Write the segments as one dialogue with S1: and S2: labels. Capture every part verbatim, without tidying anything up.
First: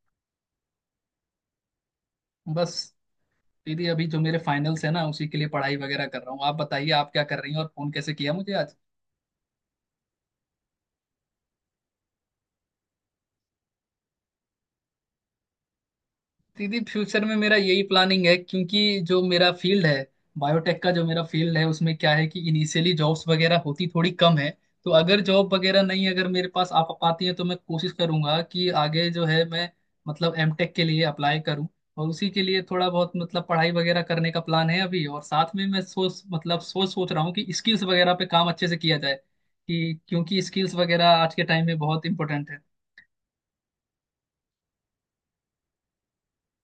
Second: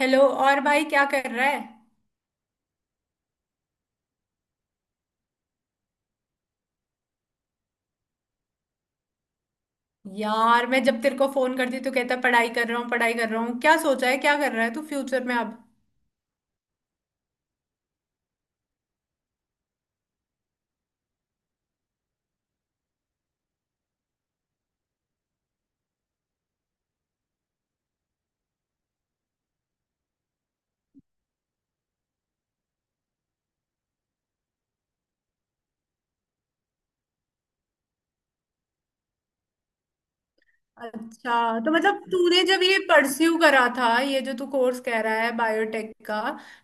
S1: Hello. और भाई क्या कर रहा है।
S2: बस। दीदी अभी जो मेरे फाइनल्स है ना उसी के लिए पढ़ाई वगैरह कर रहा हूँ। आप बताइए, आप क्या कर रही हैं और फोन कैसे किया मुझे आज?
S1: यार, मैं जब तेरे को फोन करती तो कहता पढ़ाई कर रहा हूँ, पढ़ाई कर रहा हूँ। क्या सोचा है, क्या कर रहा है तू फ्यूचर में अब।
S2: दीदी फ्यूचर में मेरा यही प्लानिंग है क्योंकि जो मेरा फील्ड है, बायोटेक का जो मेरा फील्ड है, उसमें क्या है कि इनिशियली जॉब्स वगैरह होती थोड़ी कम है। तो अगर जॉब वगैरह नहीं अगर मेरे पास आ पाती है तो मैं कोशिश करूंगा कि आगे जो है मैं मतलब एम टेक के लिए अप्लाई करूं। और उसी के लिए थोड़ा बहुत मतलब पढ़ाई वगैरह करने का प्लान है अभी। और साथ में मैं सोच मतलब सोच सोच रहा हूँ कि स्किल्स वगैरह पे काम अच्छे से किया जाए। कि क्योंकि स्किल्स वगैरह आज के
S1: अच्छा,
S2: टाइम
S1: तो
S2: में
S1: मतलब
S2: बहुत
S1: तूने
S2: इंपॉर्टेंट है।
S1: जब ये परस्यू करा था, ये जो तू कोर्स कह रहा है बायोटेक का,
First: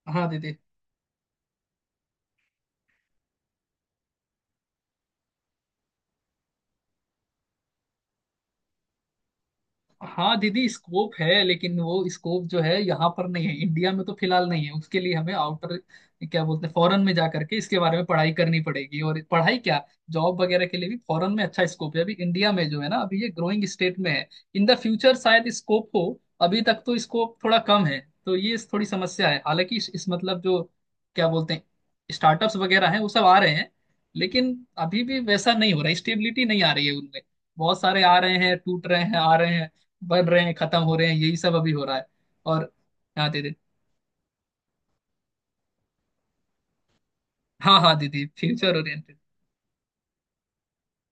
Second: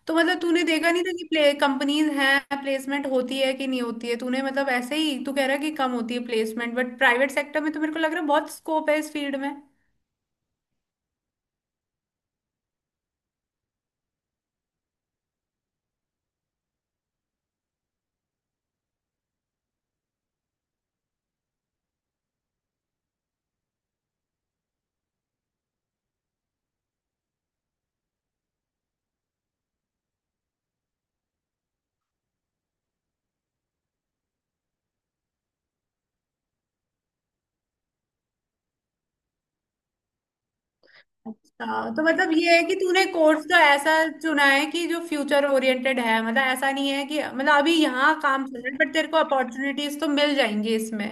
S1: तो
S2: हाँ
S1: मतलब
S2: दीदी।
S1: तूने देखा नहीं था कि प्ले कंपनीज हैं, प्लेसमेंट होती है कि नहीं होती है। तूने मतलब ऐसे ही तू कह रहा है कि कम होती है प्लेसमेंट, बट प्राइवेट सेक्टर में तो मेरे को लग रहा है बहुत स्कोप है इस फील्ड में।
S2: हाँ दीदी स्कोप है, लेकिन वो स्कोप जो है यहाँ पर नहीं है, इंडिया में तो फिलहाल नहीं है। उसके लिए हमें आउटर क्या बोलते हैं फॉरेन में जा करके इसके बारे में पढ़ाई करनी पड़ेगी। और पढ़ाई क्या, जॉब वगैरह के लिए भी फॉरेन में अच्छा स्कोप है। अभी इंडिया में जो है ना अभी ये ग्रोइंग स्टेट में है। इन द फ्यूचर शायद स्कोप हो, अभी तक तो स्कोप थोड़ा कम है। तो ये थोड़ी समस्या है। हालांकि इस, इस मतलब जो क्या बोलते हैं स्टार्टअप्स वगैरह हैं वो सब आ रहे हैं। लेकिन अभी भी वैसा नहीं हो रहा, स्टेबिलिटी नहीं आ रही है उनमें। बहुत सारे आ रहे हैं, टूट रहे हैं, आ रहे हैं, बढ़ रहे हैं, खत्म हो रहे हैं, यही सब अभी हो
S1: अच्छा,
S2: रहा
S1: तो
S2: है।
S1: मतलब ये है
S2: और
S1: कि तूने
S2: हाँ
S1: कोर्स
S2: दीदी।
S1: तो ऐसा चुना है कि जो फ्यूचर ओरिएंटेड है, मतलब ऐसा नहीं है कि मतलब अभी
S2: हाँ हाँ
S1: यहाँ
S2: दीदी
S1: काम चल रहा
S2: फ्यूचर
S1: है, बट तेरे
S2: ओरिएंटेड।
S1: को अपॉर्चुनिटीज तो मिल जाएंगी इसमें।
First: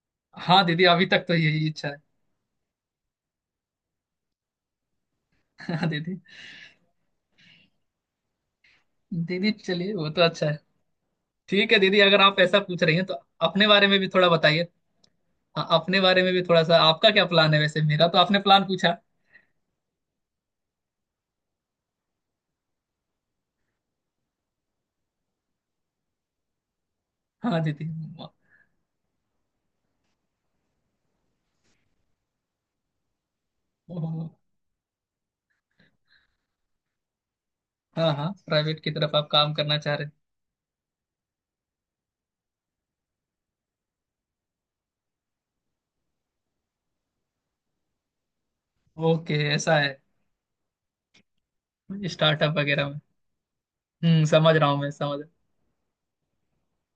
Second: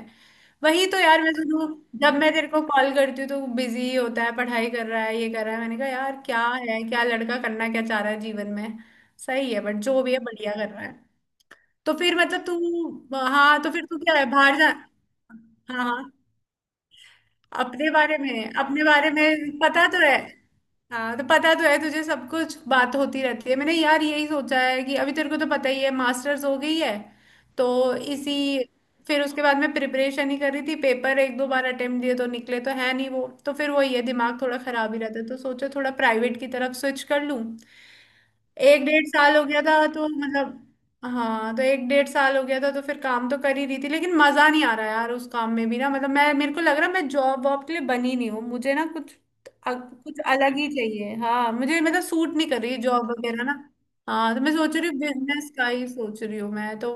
S2: हाँ दीदी
S1: वही तो
S2: अभी
S1: यार,
S2: तक तो
S1: मैं
S2: यही
S1: तो
S2: इच्छा है।
S1: जब मैं तेरे को कॉल करती हूँ तो बिजी होता है, पढ़ाई कर रहा है, ये कर रहा है। मैंने
S2: हाँ
S1: कहा
S2: दीदी।
S1: यार क्या है, क्या लड़का करना क्या चाह रहा है जीवन में।
S2: दीदी
S1: सही है, बट
S2: चलिए
S1: जो
S2: वो
S1: भी है
S2: तो अच्छा
S1: बढ़िया
S2: है।
S1: कर रहा है।
S2: ठीक है
S1: तो
S2: दीदी
S1: फिर
S2: अगर आप
S1: मतलब
S2: ऐसा पूछ रही हैं तो
S1: तू, हाँ,
S2: अपने
S1: तो फिर
S2: बारे में
S1: तू
S2: भी
S1: क्या है
S2: थोड़ा
S1: बाहर
S2: बताइए।
S1: जा।
S2: हाँ
S1: हाँ,
S2: अपने
S1: हाँ।
S2: बारे में भी थोड़ा सा आपका क्या प्लान है? वैसे
S1: अपने
S2: मेरा
S1: बारे
S2: तो आपने
S1: में
S2: प्लान
S1: अपने
S2: पूछा।
S1: बारे में पता तो है। हाँ, तो पता तो है तुझे सब कुछ, बात होती रहती है। मैंने यार यही सोचा है कि अभी तेरे को तो पता ही है मास्टर्स हो गई है।
S2: हाँ
S1: तो
S2: दीदी।
S1: इसी, फिर उसके बाद मैं प्रिपरेशन ही कर रही थी। पेपर एक दो बार अटेम्प्ट दिए तो निकले तो है नहीं। वो तो फिर वही है
S2: ओह,
S1: दिमाग थोड़ा खराब ही रहता है, तो सोचा थोड़ा प्राइवेट की तरफ स्विच कर लूँ।
S2: हाँ हाँ प्राइवेट
S1: एक
S2: की
S1: डेढ़
S2: तरफ आप
S1: साल हो
S2: काम
S1: गया
S2: करना
S1: था
S2: चाह
S1: तो
S2: रहे
S1: मतलब, हाँ, तो एक डेढ़ साल हो गया था तो फिर काम तो कर ही रही थी, लेकिन मजा नहीं आ रहा यार उस काम में भी ना। मतलब मैं, मेरे को लग रहा है मैं जॉब वॉब के लिए बनी नहीं हूँ। मुझे ना
S2: हैं।
S1: कुछ
S2: ओके
S1: अ-
S2: ऐसा
S1: कुछ अलग ही चाहिए। हाँ, मुझे मतलब
S2: है
S1: सूट नहीं
S2: स्टार्टअप
S1: कर रही
S2: वगैरह में।
S1: जॉब वगैरह ना।
S2: हम्म
S1: हाँ, तो मैं
S2: समझ रहा
S1: सोच
S2: हूँ,
S1: रही
S2: मैं
S1: हूँ
S2: समझ रहा
S1: बिजनेस का ही सोच रही हूँ। मैं तो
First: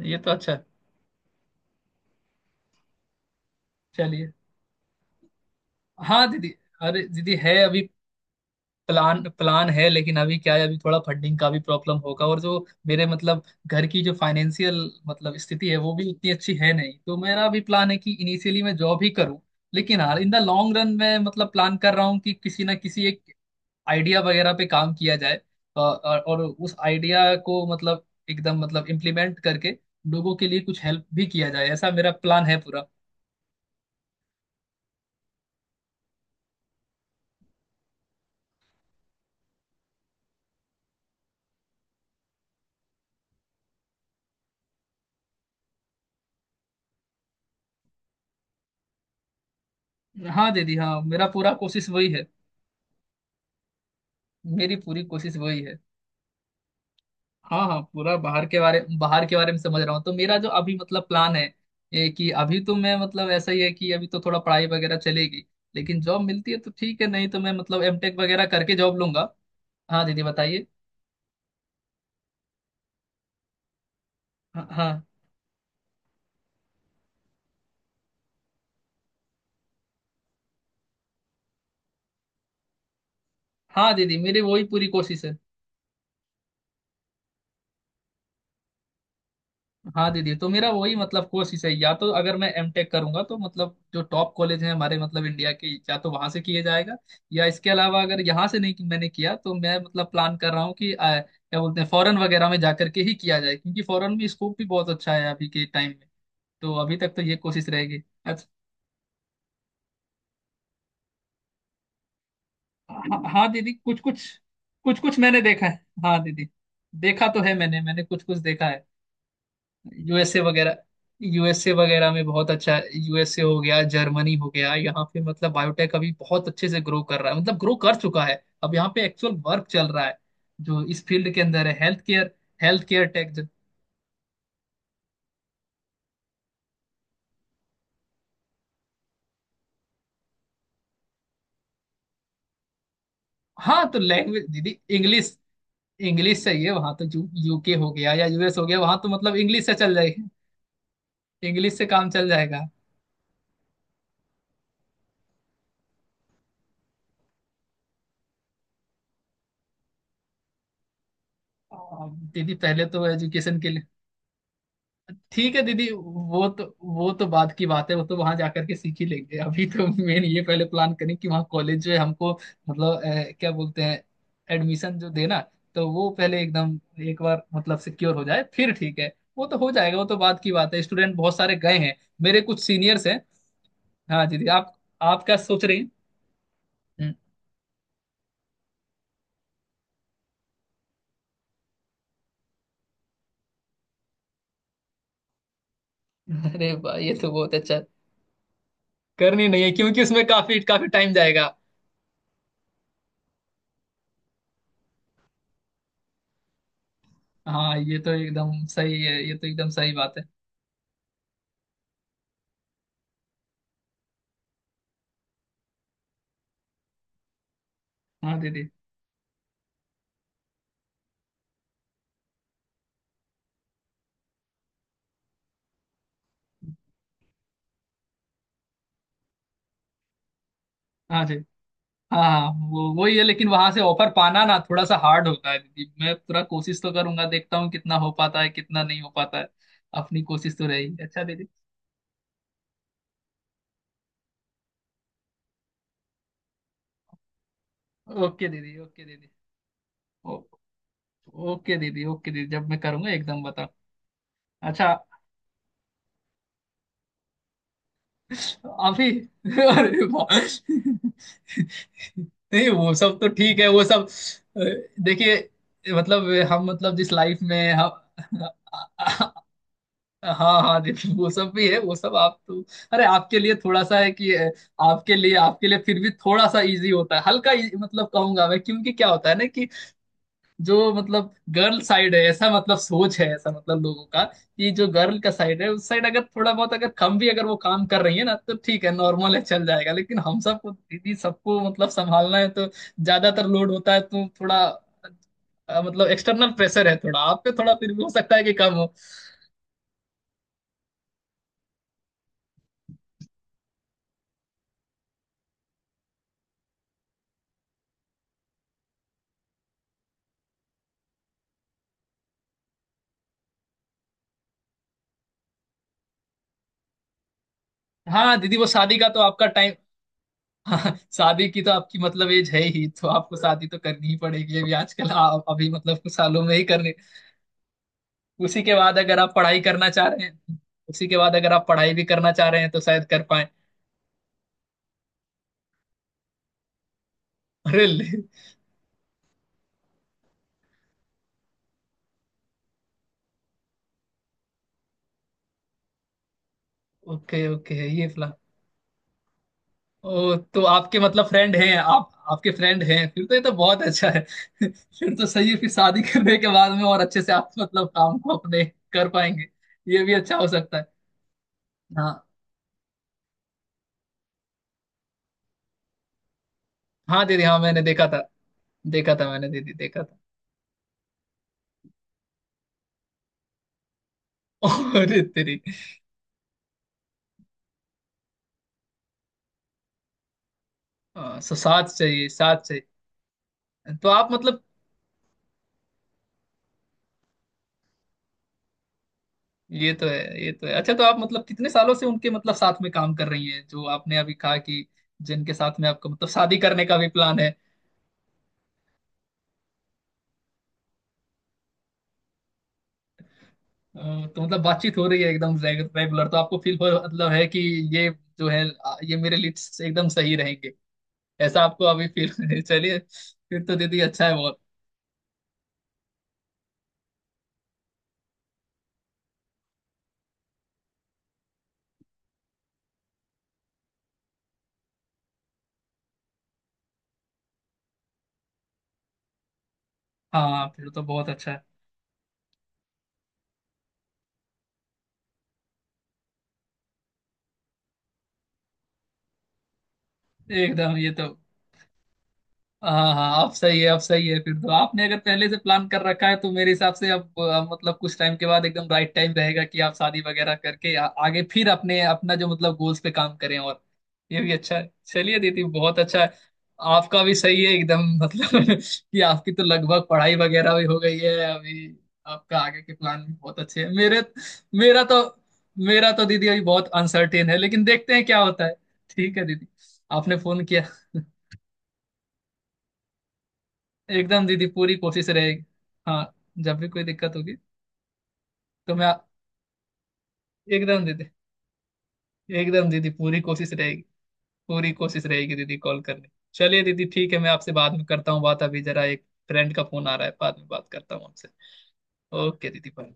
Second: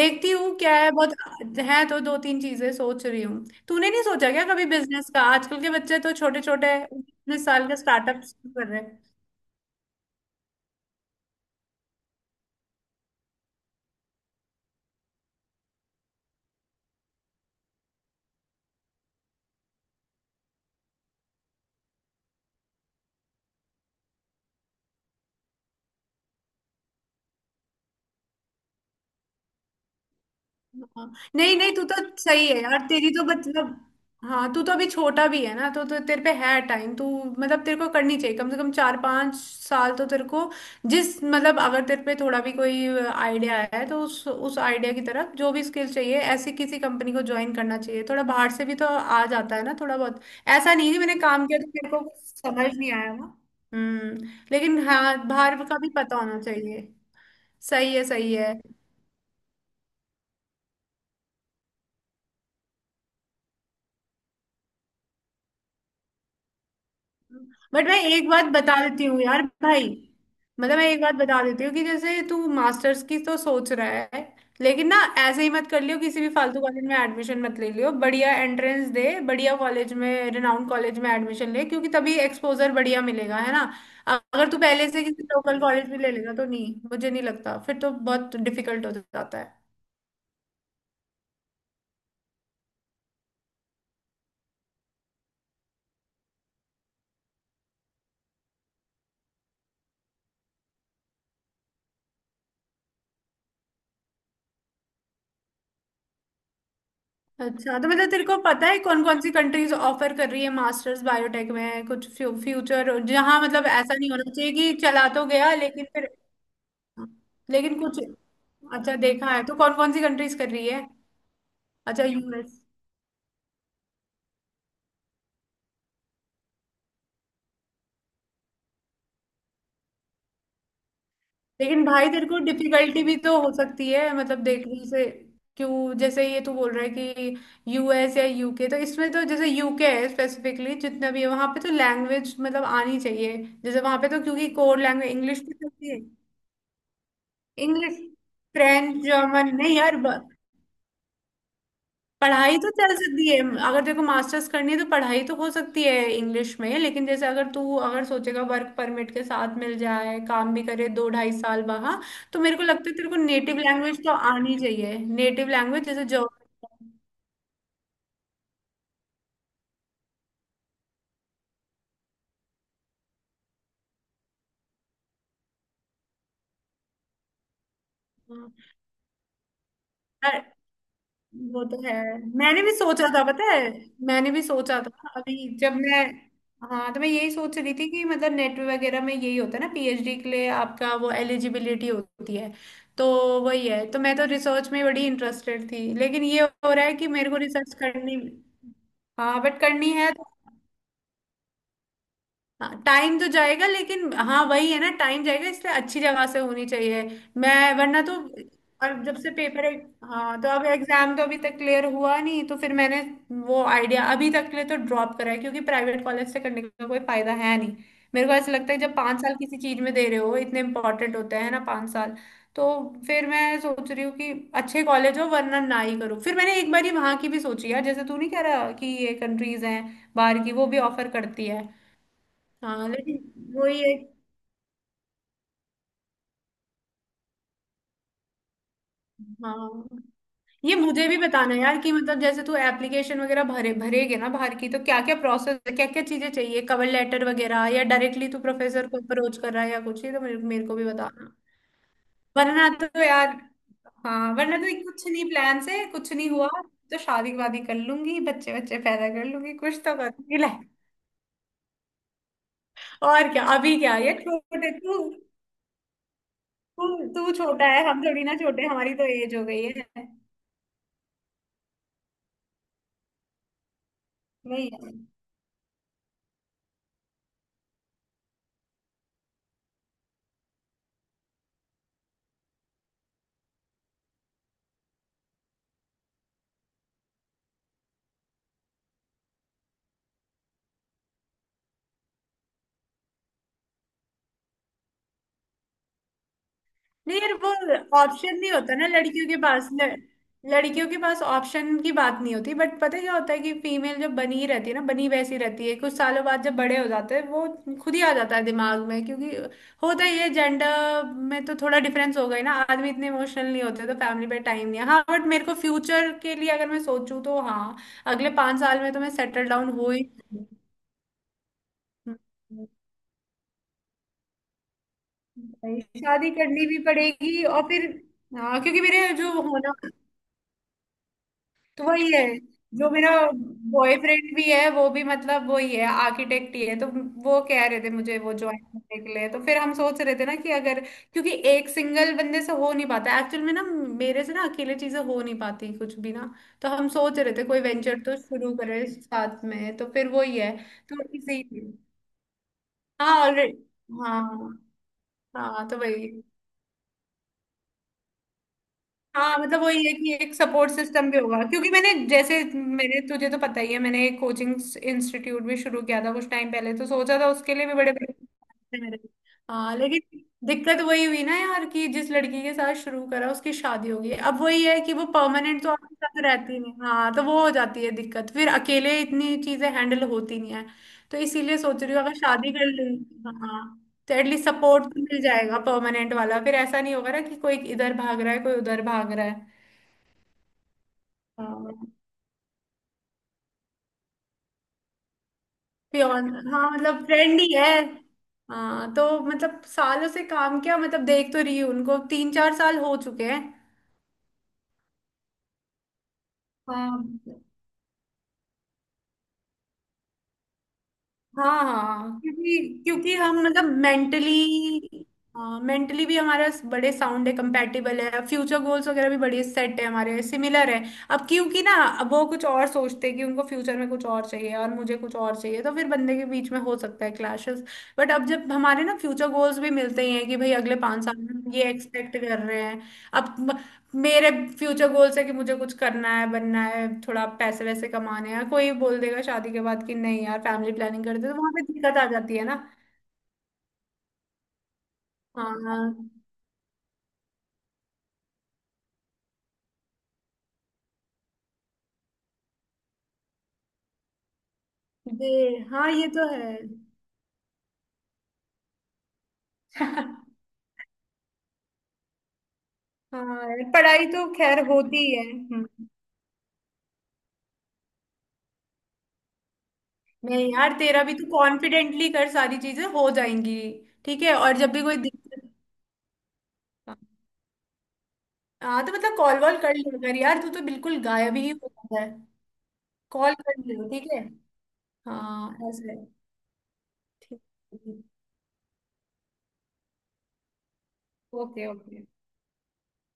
S2: हूँ। ये तो अच्छा
S1: हूँ
S2: है।
S1: क्या है, बहुत है तो दो तीन चीजें सोच रही हूँ। तूने नहीं सोचा
S2: चलिए।
S1: क्या कभी बिजनेस का? आजकल के बच्चे तो
S2: हाँ
S1: छोटे
S2: दीदी।
S1: छोटे
S2: अरे दीदी
S1: उन्नीस
S2: है
S1: साल का
S2: अभी
S1: स्टार्टअप कर रहे हैं।
S2: प्लान प्लान है। लेकिन अभी क्या है अभी थोड़ा फंडिंग का भी प्रॉब्लम होगा। और जो मेरे मतलब घर की जो फाइनेंशियल मतलब स्थिति है वो भी उतनी अच्छी है नहीं। तो मेरा भी प्लान है कि इनिशियली मैं जॉब ही करूं। लेकिन हाँ इन द लॉन्ग रन मैं मतलब प्लान कर रहा हूँ कि किसी ना किसी एक आइडिया वगैरह पे काम किया जाए। अ, और और उस आइडिया को मतलब एकदम मतलब इम्प्लीमेंट करके लोगों के लिए कुछ हेल्प
S1: हाँ।
S2: भी किया
S1: नहीं,
S2: जाए,
S1: नहीं, तू
S2: ऐसा
S1: तो
S2: मेरा प्लान
S1: सही
S2: है
S1: है
S2: पूरा।
S1: यार। तेरी तो मतलब, हाँ, तू तो अभी छोटा भी है ना, तो, तो तेरे पे है टाइम। तू मतलब तेरे को करनी चाहिए कम से कम चार पांच साल तो तेरे को जिस मतलब अगर तेरे पे थोड़ा भी कोई आइडिया है तो उस उस आइडिया की तरफ जो भी स्किल चाहिए ऐसी किसी कंपनी को ज्वाइन करना चाहिए, थोड़ा बाहर से भी तो आ जाता है ना थोड़ा बहुत।
S2: हाँ
S1: ऐसा
S2: दीदी
S1: नहीं है कि
S2: हाँ
S1: मैंने
S2: मेरा
S1: काम
S2: पूरा
S1: किया तो
S2: कोशिश
S1: मेरे को
S2: वही
S1: कुछ
S2: है।
S1: समझ नहीं आया ना। हम्म
S2: मेरी
S1: लेकिन
S2: पूरी
S1: हाँ,
S2: कोशिश वही
S1: बाहर
S2: है।
S1: का भी पता होना चाहिए।
S2: हाँ हाँ
S1: सही है,
S2: पूरा
S1: सही
S2: बाहर
S1: है।
S2: के बारे बाहर के बारे में समझ रहा हूँ। तो मेरा जो अभी मतलब प्लान है ये कि अभी तो मैं मतलब ऐसा ही है कि अभी तो थोड़ा पढ़ाई वगैरह चलेगी। लेकिन जॉब मिलती है तो ठीक है, नहीं तो मैं मतलब
S1: बट मैं
S2: एम टेक
S1: एक बात
S2: वगैरह करके
S1: बता
S2: जॉब
S1: देती हूँ
S2: लूंगा।
S1: यार भाई,
S2: हाँ दीदी बताइए।
S1: मतलब मैं एक बात बता देती हूँ कि जैसे तू मास्टर्स की तो सोच रहा है,
S2: हाँ
S1: लेकिन ना
S2: हाँ।
S1: ऐसे ही मत कर लियो किसी भी फालतू कॉलेज में एडमिशन मत ले लियो। बढ़िया एंट्रेंस दे, बढ़िया कॉलेज में, रिनाउंड कॉलेज में एडमिशन ले क्योंकि तभी एक्सपोजर बढ़िया मिलेगा, है ना।
S2: हाँ दीदी मेरी
S1: अगर तू
S2: वही पूरी
S1: पहले से किसी
S2: कोशिश है।
S1: लोकल कॉलेज में ले लेगा तो नहीं, मुझे नहीं लगता, फिर तो बहुत डिफिकल्ट हो जाता है।
S2: हाँ दीदी तो मेरा वही मतलब कोशिश है या तो अगर मैं एमटेक करूंगा तो मतलब जो टॉप कॉलेज हैं हमारे मतलब इंडिया के, या तो वहां से किया जाएगा। या इसके अलावा अगर यहाँ से नहीं मैंने किया तो मैं मतलब प्लान कर रहा हूँ कि आ, क्या बोलते हैं फॉरेन वगैरह में जाकर के ही किया जाए, क्योंकि फॉरेन में स्कोप भी बहुत अच्छा है अभी के टाइम में। तो अभी तक तो ये कोशिश
S1: अच्छा, तो
S2: रहेगी।
S1: मतलब तेरे को
S2: अच्छा।
S1: पता है कौन कौन सी कंट्रीज ऑफर कर रही है मास्टर्स बायोटेक में, कुछ फ्यूचर
S2: हाँ
S1: जहाँ,
S2: हाँ
S1: मतलब
S2: दीदी
S1: ऐसा
S2: कुछ
S1: नहीं
S2: कुछ
S1: होना चाहिए कि
S2: कुछ
S1: चला
S2: कुछ
S1: तो
S2: मैंने
S1: गया
S2: देखा है।
S1: लेकिन फिर।
S2: हाँ दीदी देखा तो है
S1: लेकिन
S2: मैंने,
S1: कुछ,
S2: मैंने कुछ कुछ देखा है।
S1: अच्छा, देखा है तो कौन कौन सी कंट्रीज
S2: यूएसए
S1: कर रही
S2: वगैरह।
S1: है।
S2: यू एस ए
S1: अच्छा,
S2: वगैरह में बहुत
S1: यू एस।
S2: अच्छा, यू एस ए हो गया, जर्मनी हो गया। यहाँ पे मतलब बायोटेक अभी बहुत अच्छे से ग्रो कर रहा है, मतलब ग्रो कर चुका है। अब यहाँ पे एक्चुअल वर्क चल रहा है जो इस फील्ड के अंदर है,
S1: लेकिन
S2: हेल्थ
S1: भाई तेरे
S2: केयर।
S1: को
S2: हेल्थ
S1: डिफिकल्टी
S2: केयर
S1: भी तो
S2: टेक।
S1: हो सकती है मतलब देखने से क्यों, जैसे ये तू बोल रहा है कि यू एस या यू के, तो इसमें तो जैसे यू के है स्पेसिफिकली, जितना भी है वहां पे तो लैंग्वेज मतलब आनी चाहिए। जैसे
S2: हाँ तो
S1: वहां पे तो
S2: लैंग्वेज
S1: क्योंकि
S2: दीदी
S1: कोर लैंग्वेज
S2: इंग्लिश।
S1: इंग्लिश भी चलती है।
S2: इंग्लिश चाहिए वहां तो, यू यूके हो
S1: इंग्लिश,
S2: गया या यू एस हो गया वहां
S1: फ्रेंच,
S2: तो मतलब
S1: जर्मन
S2: इंग्लिश से
S1: नहीं
S2: चल
S1: यार, ब-
S2: जाएगी। इंग्लिश से काम चल
S1: पढ़ाई
S2: जाएगा।
S1: तो चल सकती है। अगर देखो मास्टर्स करनी है तो पढ़ाई तो हो सकती है इंग्लिश में, लेकिन जैसे अगर तू अगर सोचेगा वर्क परमिट के साथ मिल जाए, काम भी करे दो ढाई साल वहां।
S2: आ,
S1: तो
S2: दीदी
S1: मेरे को
S2: पहले
S1: लगता है
S2: तो
S1: तेरे को नेटिव
S2: एजुकेशन के लिए
S1: लैंग्वेज तो आनी चाहिए। नेटिव
S2: ठीक है
S1: लैंग्वेज
S2: दीदी।
S1: जैसे
S2: वो तो वो तो बाद की बात है, वो तो वहां जाकर के सीख ही लेंगे। अभी तो मेन ये पहले प्लान करें कि वहाँ कॉलेज जो है हमको मतलब अ, क्या बोलते हैं एडमिशन जो देना, तो वो पहले एकदम एक बार मतलब सिक्योर हो जाए,
S1: जर्मन।
S2: फिर ठीक है। वो तो हो जाएगा, वो तो बाद की बात है। स्टूडेंट बहुत सारे
S1: वो
S2: गए
S1: तो है,
S2: हैं, मेरे कुछ
S1: मैंने भी
S2: सीनियर्स
S1: सोचा
S2: हैं।
S1: था, पता है?
S2: हाँ
S1: मैंने भी
S2: दीदी आप
S1: सोचा था
S2: आप क्या
S1: अभी
S2: सोच
S1: जब
S2: रही हैं?
S1: मैं, हाँ, तो मैं यही सोच रही थी कि मतलब नेट वगैरह में यही होता है ना, पी एच डी के लिए आपका वो एलिजिबिलिटी होती है। तो वही है, तो मैं तो रिसर्च में बड़ी इंटरेस्टेड थी लेकिन ये
S2: हम्म, अरे
S1: हो रहा है
S2: वाह
S1: कि
S2: ये तो
S1: मेरे को
S2: बहुत
S1: रिसर्च
S2: अच्छा।
S1: करनी, हाँ
S2: करनी
S1: बट
S2: नहीं है
S1: करनी
S2: क्योंकि
S1: है तो।
S2: उसमें काफी काफी टाइम जाएगा।
S1: हाँ, टाइम तो जाएगा लेकिन हाँ वही है ना, टाइम जाएगा इसलिए अच्छी जगह से होनी चाहिए, मैं
S2: हाँ ये
S1: वरना
S2: तो
S1: तो।
S2: एकदम सही
S1: और जब
S2: है,
S1: से
S2: ये तो
S1: पेपर,
S2: एकदम सही बात है।
S1: हाँ, तो अब एग्जाम तो अभी तक क्लियर हुआ नहीं तो फिर मैंने वो आइडिया अभी तक के लिए तो ड्रॉप करा है क्योंकि प्राइवेट कॉलेज से करने का कोई फायदा है नहीं। मेरे को
S2: हाँ
S1: ऐसा
S2: दीदी।
S1: लगता है जब पाँच साल किसी चीज में दे रहे हो, इतने इंपॉर्टेंट होते हैं ना पाँच साल। तो फिर मैं सोच रही हूँ कि अच्छे कॉलेज हो वरना ना ही करो। फिर मैंने एक बार ही वहां की भी सोची है, जैसे तू नहीं कह रहा कि ये कंट्रीज हैं बाहर की, वो भी ऑफर
S2: हाँ जी।
S1: करती है।
S2: हाँ। वो
S1: हाँ,
S2: वही है लेकिन
S1: लेकिन
S2: वहां से
S1: वही है।
S2: ऑफर पाना ना थोड़ा सा हार्ड होता है दीदी। मैं पूरा कोशिश तो करूंगा, देखता हूँ कितना हो पाता है कितना नहीं हो पाता है।
S1: हाँ,
S2: अपनी कोशिश तो
S1: ये
S2: रहेगी।
S1: मुझे भी
S2: अच्छा दीदी।
S1: बताना यार कि मतलब जैसे तू एप्लीकेशन वगैरह भरे भरेगे ना बाहर की, तो क्या क्या प्रोसेस, क्या क्या चीजें चाहिए, कवर लेटर वगैरह, या डायरेक्टली तू
S2: ओके दीदी
S1: प्रोफेसर को
S2: ओके दीदी।
S1: अप्रोच कर रहा है या कुछ, ये तो
S2: ओ,
S1: मेरे, मेरे को भी बताना।
S2: ओके दीदी ओके दीदी जब
S1: वरना
S2: मैं
S1: तो
S2: करूंगा
S1: यार,
S2: एकदम बताओ।
S1: हाँ, वरना तो
S2: अच्छा
S1: कुछ नहीं, प्लान से कुछ नहीं हुआ। तो शादी वादी कर लूंगी, बच्चे बच्चे पैदा
S2: अभी
S1: कर लूंगी, कुछ तो
S2: अरे
S1: करूंगी
S2: वाह।
S1: लाइफ।
S2: नहीं वो सब तो
S1: और क्या,
S2: ठीक है
S1: अभी
S2: वो
S1: क्या
S2: सब।
S1: ये
S2: अ,
S1: छोटे तू,
S2: देखिए मतलब हम
S1: तू
S2: मतलब जिस
S1: तू
S2: लाइफ
S1: छोटा
S2: में
S1: है,
S2: हम
S1: हम थोड़ी ना छोटे, हमारी तो एज हो गई है।
S2: हाँ हाँ जी। तो वो सब भी है वो सब आप तो, अरे आपके लिए थोड़ा सा है कि अ,
S1: वही है।
S2: आपके लिए आपके लिए फिर भी थोड़ा सा इजी होता है, हल्का easy, मतलब कहूंगा मैं। क्योंकि क्या होता है ना कि जो मतलब गर्ल साइड है, ऐसा मतलब सोच है, ऐसा मतलब लोगों का, कि जो गर्ल का साइड है उस साइड अगर थोड़ा बहुत अगर कम भी अगर वो काम कर रही है ना तो ठीक है, नॉर्मल है, चल जाएगा। लेकिन हम सबको दीदी सबको मतलब संभालना है तो ज्यादातर लोड होता है तो थोड़ा अ, मतलब एक्सटर्नल प्रेशर है थोड़ा।
S1: नहीं यार,
S2: आप
S1: वो
S2: पे थोड़ा फिर भी हो
S1: ऑप्शन
S2: सकता है
S1: नहीं
S2: कि कम
S1: होता ना
S2: हो।
S1: लड़कियों के पास, ल, लड़कियों के पास ऑप्शन की बात नहीं होती। बट पता है क्या होता है कि फीमेल जब बनी ही रहती है ना, बनी वैसी रहती है, कुछ सालों बाद जब बड़े हो जाते हैं, वो खुद ही आ जाता है दिमाग में। क्योंकि होता ही है, जेंडर में तो थोड़ा डिफरेंस हो गई ना, आदमी इतने इमोशनल नहीं होते तो फैमिली पे टाइम नहीं है। हाँ, बट मेरे को फ्यूचर के लिए अगर मैं सोचूं तो हाँ। अगले
S2: हाँ दीदी
S1: पांच
S2: वो
S1: साल में
S2: शादी
S1: तो
S2: का
S1: मैं
S2: तो आपका
S1: सेटल डाउन
S2: टाइम,
S1: हो ही
S2: हाँ, शादी की तो आपकी मतलब एज है ही तो आपको शादी तो करनी ही पड़ेगी अभी आजकल, आप अभी
S1: भाई,
S2: मतलब कुछ
S1: शादी
S2: सालों में ही
S1: करनी भी
S2: करनी।
S1: पड़ेगी और फिर, हाँ,
S2: उसी के
S1: क्योंकि
S2: बाद
S1: मेरे
S2: अगर आप
S1: जो
S2: पढ़ाई
S1: होना,
S2: करना चाह रहे हैं, उसी के बाद अगर आप
S1: तो
S2: पढ़ाई भी
S1: वही है
S2: करना चाह रहे हैं तो
S1: जो
S2: शायद
S1: मेरा
S2: कर पाए।
S1: बॉयफ्रेंड भी है, वो भी मतलब वही है आर्किटेक्ट ही है, तो वो कह रहे
S2: अरे
S1: थे
S2: ले।
S1: मुझे वो ज्वाइन करने के लिए। तो फिर हम सोच रहे थे ना कि अगर, क्योंकि एक सिंगल बंदे से हो नहीं पाता एक्चुअल में ना। मेरे से ना अकेले चीजें हो नहीं पाती कुछ भी ना, तो हम सोच रहे थे
S2: ओके
S1: कोई
S2: ओके
S1: वेंचर
S2: ये
S1: तो
S2: प्लान।
S1: शुरू करें साथ में, तो फिर
S2: ओ
S1: वही है।
S2: तो आपके
S1: तो
S2: मतलब
S1: इसी,
S2: फ्रेंड हैं, आप आपके फ्रेंड हैं,
S1: हाँ,
S2: फिर तो ये तो
S1: ऑलरेडी,
S2: बहुत अच्छा है।
S1: हाँ,
S2: फिर तो सही है।
S1: हाँ
S2: फिर
S1: तो
S2: शादी
S1: वही,
S2: करने के बाद में और अच्छे से आप मतलब काम को अपने कर
S1: हाँ,
S2: पाएंगे।
S1: मतलब वही है
S2: ये
S1: कि
S2: भी
S1: एक
S2: अच्छा हो
S1: सपोर्ट
S2: सकता है।
S1: सिस्टम भी होगा क्योंकि मैंने,
S2: हाँ
S1: जैसे मैंने, तुझे तो पता ही है, मैंने एक कोचिंग इंस्टीट्यूट भी शुरू किया था कुछ टाइम पहले, तो सोचा
S2: हाँ
S1: था
S2: दीदी
S1: उसके
S2: हाँ
S1: लिए भी
S2: मैंने
S1: बड़े
S2: देखा
S1: बड़े
S2: था,
S1: थे मेरे।
S2: देखा था मैंने दीदी,
S1: हाँ,
S2: देखा था।
S1: लेकिन दिक्कत वही हुई ना यार कि जिस लड़की के साथ शुरू करा उसकी शादी हो गई। अब वही है कि वो
S2: अरे तेरी।
S1: परमानेंट तो आपके साथ रहती नहीं। हाँ तो वो हो जाती है दिक्कत, फिर अकेले इतनी चीजें हैंडल होती नहीं है। तो
S2: हाँ, सो
S1: इसीलिए सोच
S2: साथ
S1: रही हूँ अगर
S2: चाहिए,
S1: शादी
S2: साथ
S1: कर
S2: चाहिए।
S1: लूँ, हाँ
S2: तो
S1: तो
S2: आप
S1: एटलीस्ट
S2: मतलब,
S1: सपोर्ट तो मिल जाएगा परमानेंट वाला। फिर ऐसा नहीं होगा ना कि कोई इधर भाग रहा है कोई उधर भाग रहा है।
S2: ये तो है ये तो है। अच्छा तो आप मतलब कितने सालों से उनके मतलब साथ में काम कर रही हैं, जो आपने अभी कहा कि जिनके साथ में आपका
S1: प्योर,
S2: मतलब शादी
S1: हाँ
S2: करने का
S1: मतलब
S2: भी प्लान
S1: फ्रेंड ही
S2: है?
S1: है। हाँ तो मतलब सालों से काम किया, मतलब देख तो रही हूँ उनको तीन चार साल हो चुके हैं।
S2: अ, तो मतलब बातचीत हो रही है एकदम रेगुलर, तो आपको फील हो
S1: हाँ,
S2: मतलब है कि ये जो है अ, ये मेरे लिए एकदम सही रहेंगे,
S1: हाँ,
S2: ऐसा
S1: हाँ,
S2: आपको अभी
S1: हाँ।
S2: फील
S1: क्योंकि
S2: चलिए
S1: क्योंकि हम
S2: फिर
S1: मतलब
S2: तो दीदी अच्छा है बहुत।
S1: मेंटली, मेंटली भी हमारे बड़े साउंड है, कंपैटिबल है। फ्यूचर गोल्स वगैरह भी बड़े सेट है हमारे, सिमिलर है। अब क्योंकि ना, अब वो कुछ और सोचते हैं कि उनको फ्यूचर में कुछ और चाहिए और मुझे कुछ और चाहिए, तो फिर बंदे के बीच में हो सकता है क्लैशेस। बट अब जब हमारे ना फ्यूचर गोल्स भी मिलते ही हैं कि भाई
S2: हाँ
S1: अगले
S2: फिर तो
S1: पाँच साल
S2: बहुत
S1: में
S2: अच्छा
S1: हम
S2: है।
S1: ये एक्सपेक्ट कर रहे हैं। अब मेरे फ्यूचर गोल्स है कि मुझे कुछ करना है, बनना है, थोड़ा पैसे वैसे कमाने हैं। कोई बोल देगा शादी के बाद कि नहीं यार फैमिली
S2: एकदम
S1: प्लानिंग
S2: ये
S1: कर
S2: तो,
S1: दे, तो वहां पे दिक्कत आ जाती है ना।
S2: हाँ हाँ आप सही है आप सही है। फिर तो आपने अगर पहले से प्लान कर
S1: हाँ
S2: रखा है तो मेरे हिसाब से अब अ, मतलब कुछ टाइम के बाद एकदम राइट टाइम रहेगा कि आप शादी वगैरह करके आ, आगे फिर अपने अपना जो मतलब गोल्स पे काम करें। और ये भी अच्छा है।
S1: जी,
S2: चलिए दीदी
S1: हाँ
S2: बहुत
S1: ये
S2: अच्छा
S1: तो
S2: है।
S1: है।
S2: आपका भी सही है एकदम मतलब कि आपकी तो लगभग पढ़ाई वगैरह भी हो गई है अभी। आपका आगे के प्लान भी
S1: हाँ
S2: बहुत
S1: यार,
S2: अच्छे हैं।
S1: पढ़ाई
S2: मेरे
S1: तो खैर होती
S2: मेरा
S1: ही
S2: तो,
S1: है। हम्म।
S2: मेरा तो दीदी अभी बहुत अनसर्टेन है, लेकिन देखते हैं क्या होता है। ठीक है दीदी आपने
S1: नहीं
S2: फोन
S1: यार,
S2: किया।
S1: तेरा भी तो कॉन्फिडेंटली कर, सारी चीजें हो जाएंगी। ठीक है,
S2: एकदम
S1: और
S2: दीदी
S1: जब भी
S2: पूरी
S1: कोई
S2: कोशिश
S1: दिक्कत,
S2: रहेगी। हाँ जब भी कोई दिक्कत होगी
S1: हाँ, तो
S2: तो मैं
S1: मतलब
S2: आ-
S1: कॉल वॉल कर लिया कर यार, तू तो बिल्कुल
S2: एकदम दीदी,
S1: गायब ही हो जाता है।
S2: एकदम दीदी
S1: कॉल
S2: पूरी
S1: कर
S2: कोशिश
S1: लियो,
S2: रहेगी।
S1: ठीक है।
S2: पूरी कोशिश रहेगी
S1: हाँ,
S2: दीदी
S1: ऐसे
S2: कॉल करने। चलिए दीदी ठीक है,
S1: ठीक।
S2: मैं आपसे बाद में करता हूँ बात। अभी जरा एक फ्रेंड का फोन आ रहा है, बाद में बात करता हूँ आपसे।
S1: Okay, okay.
S2: ओके दीदी bye।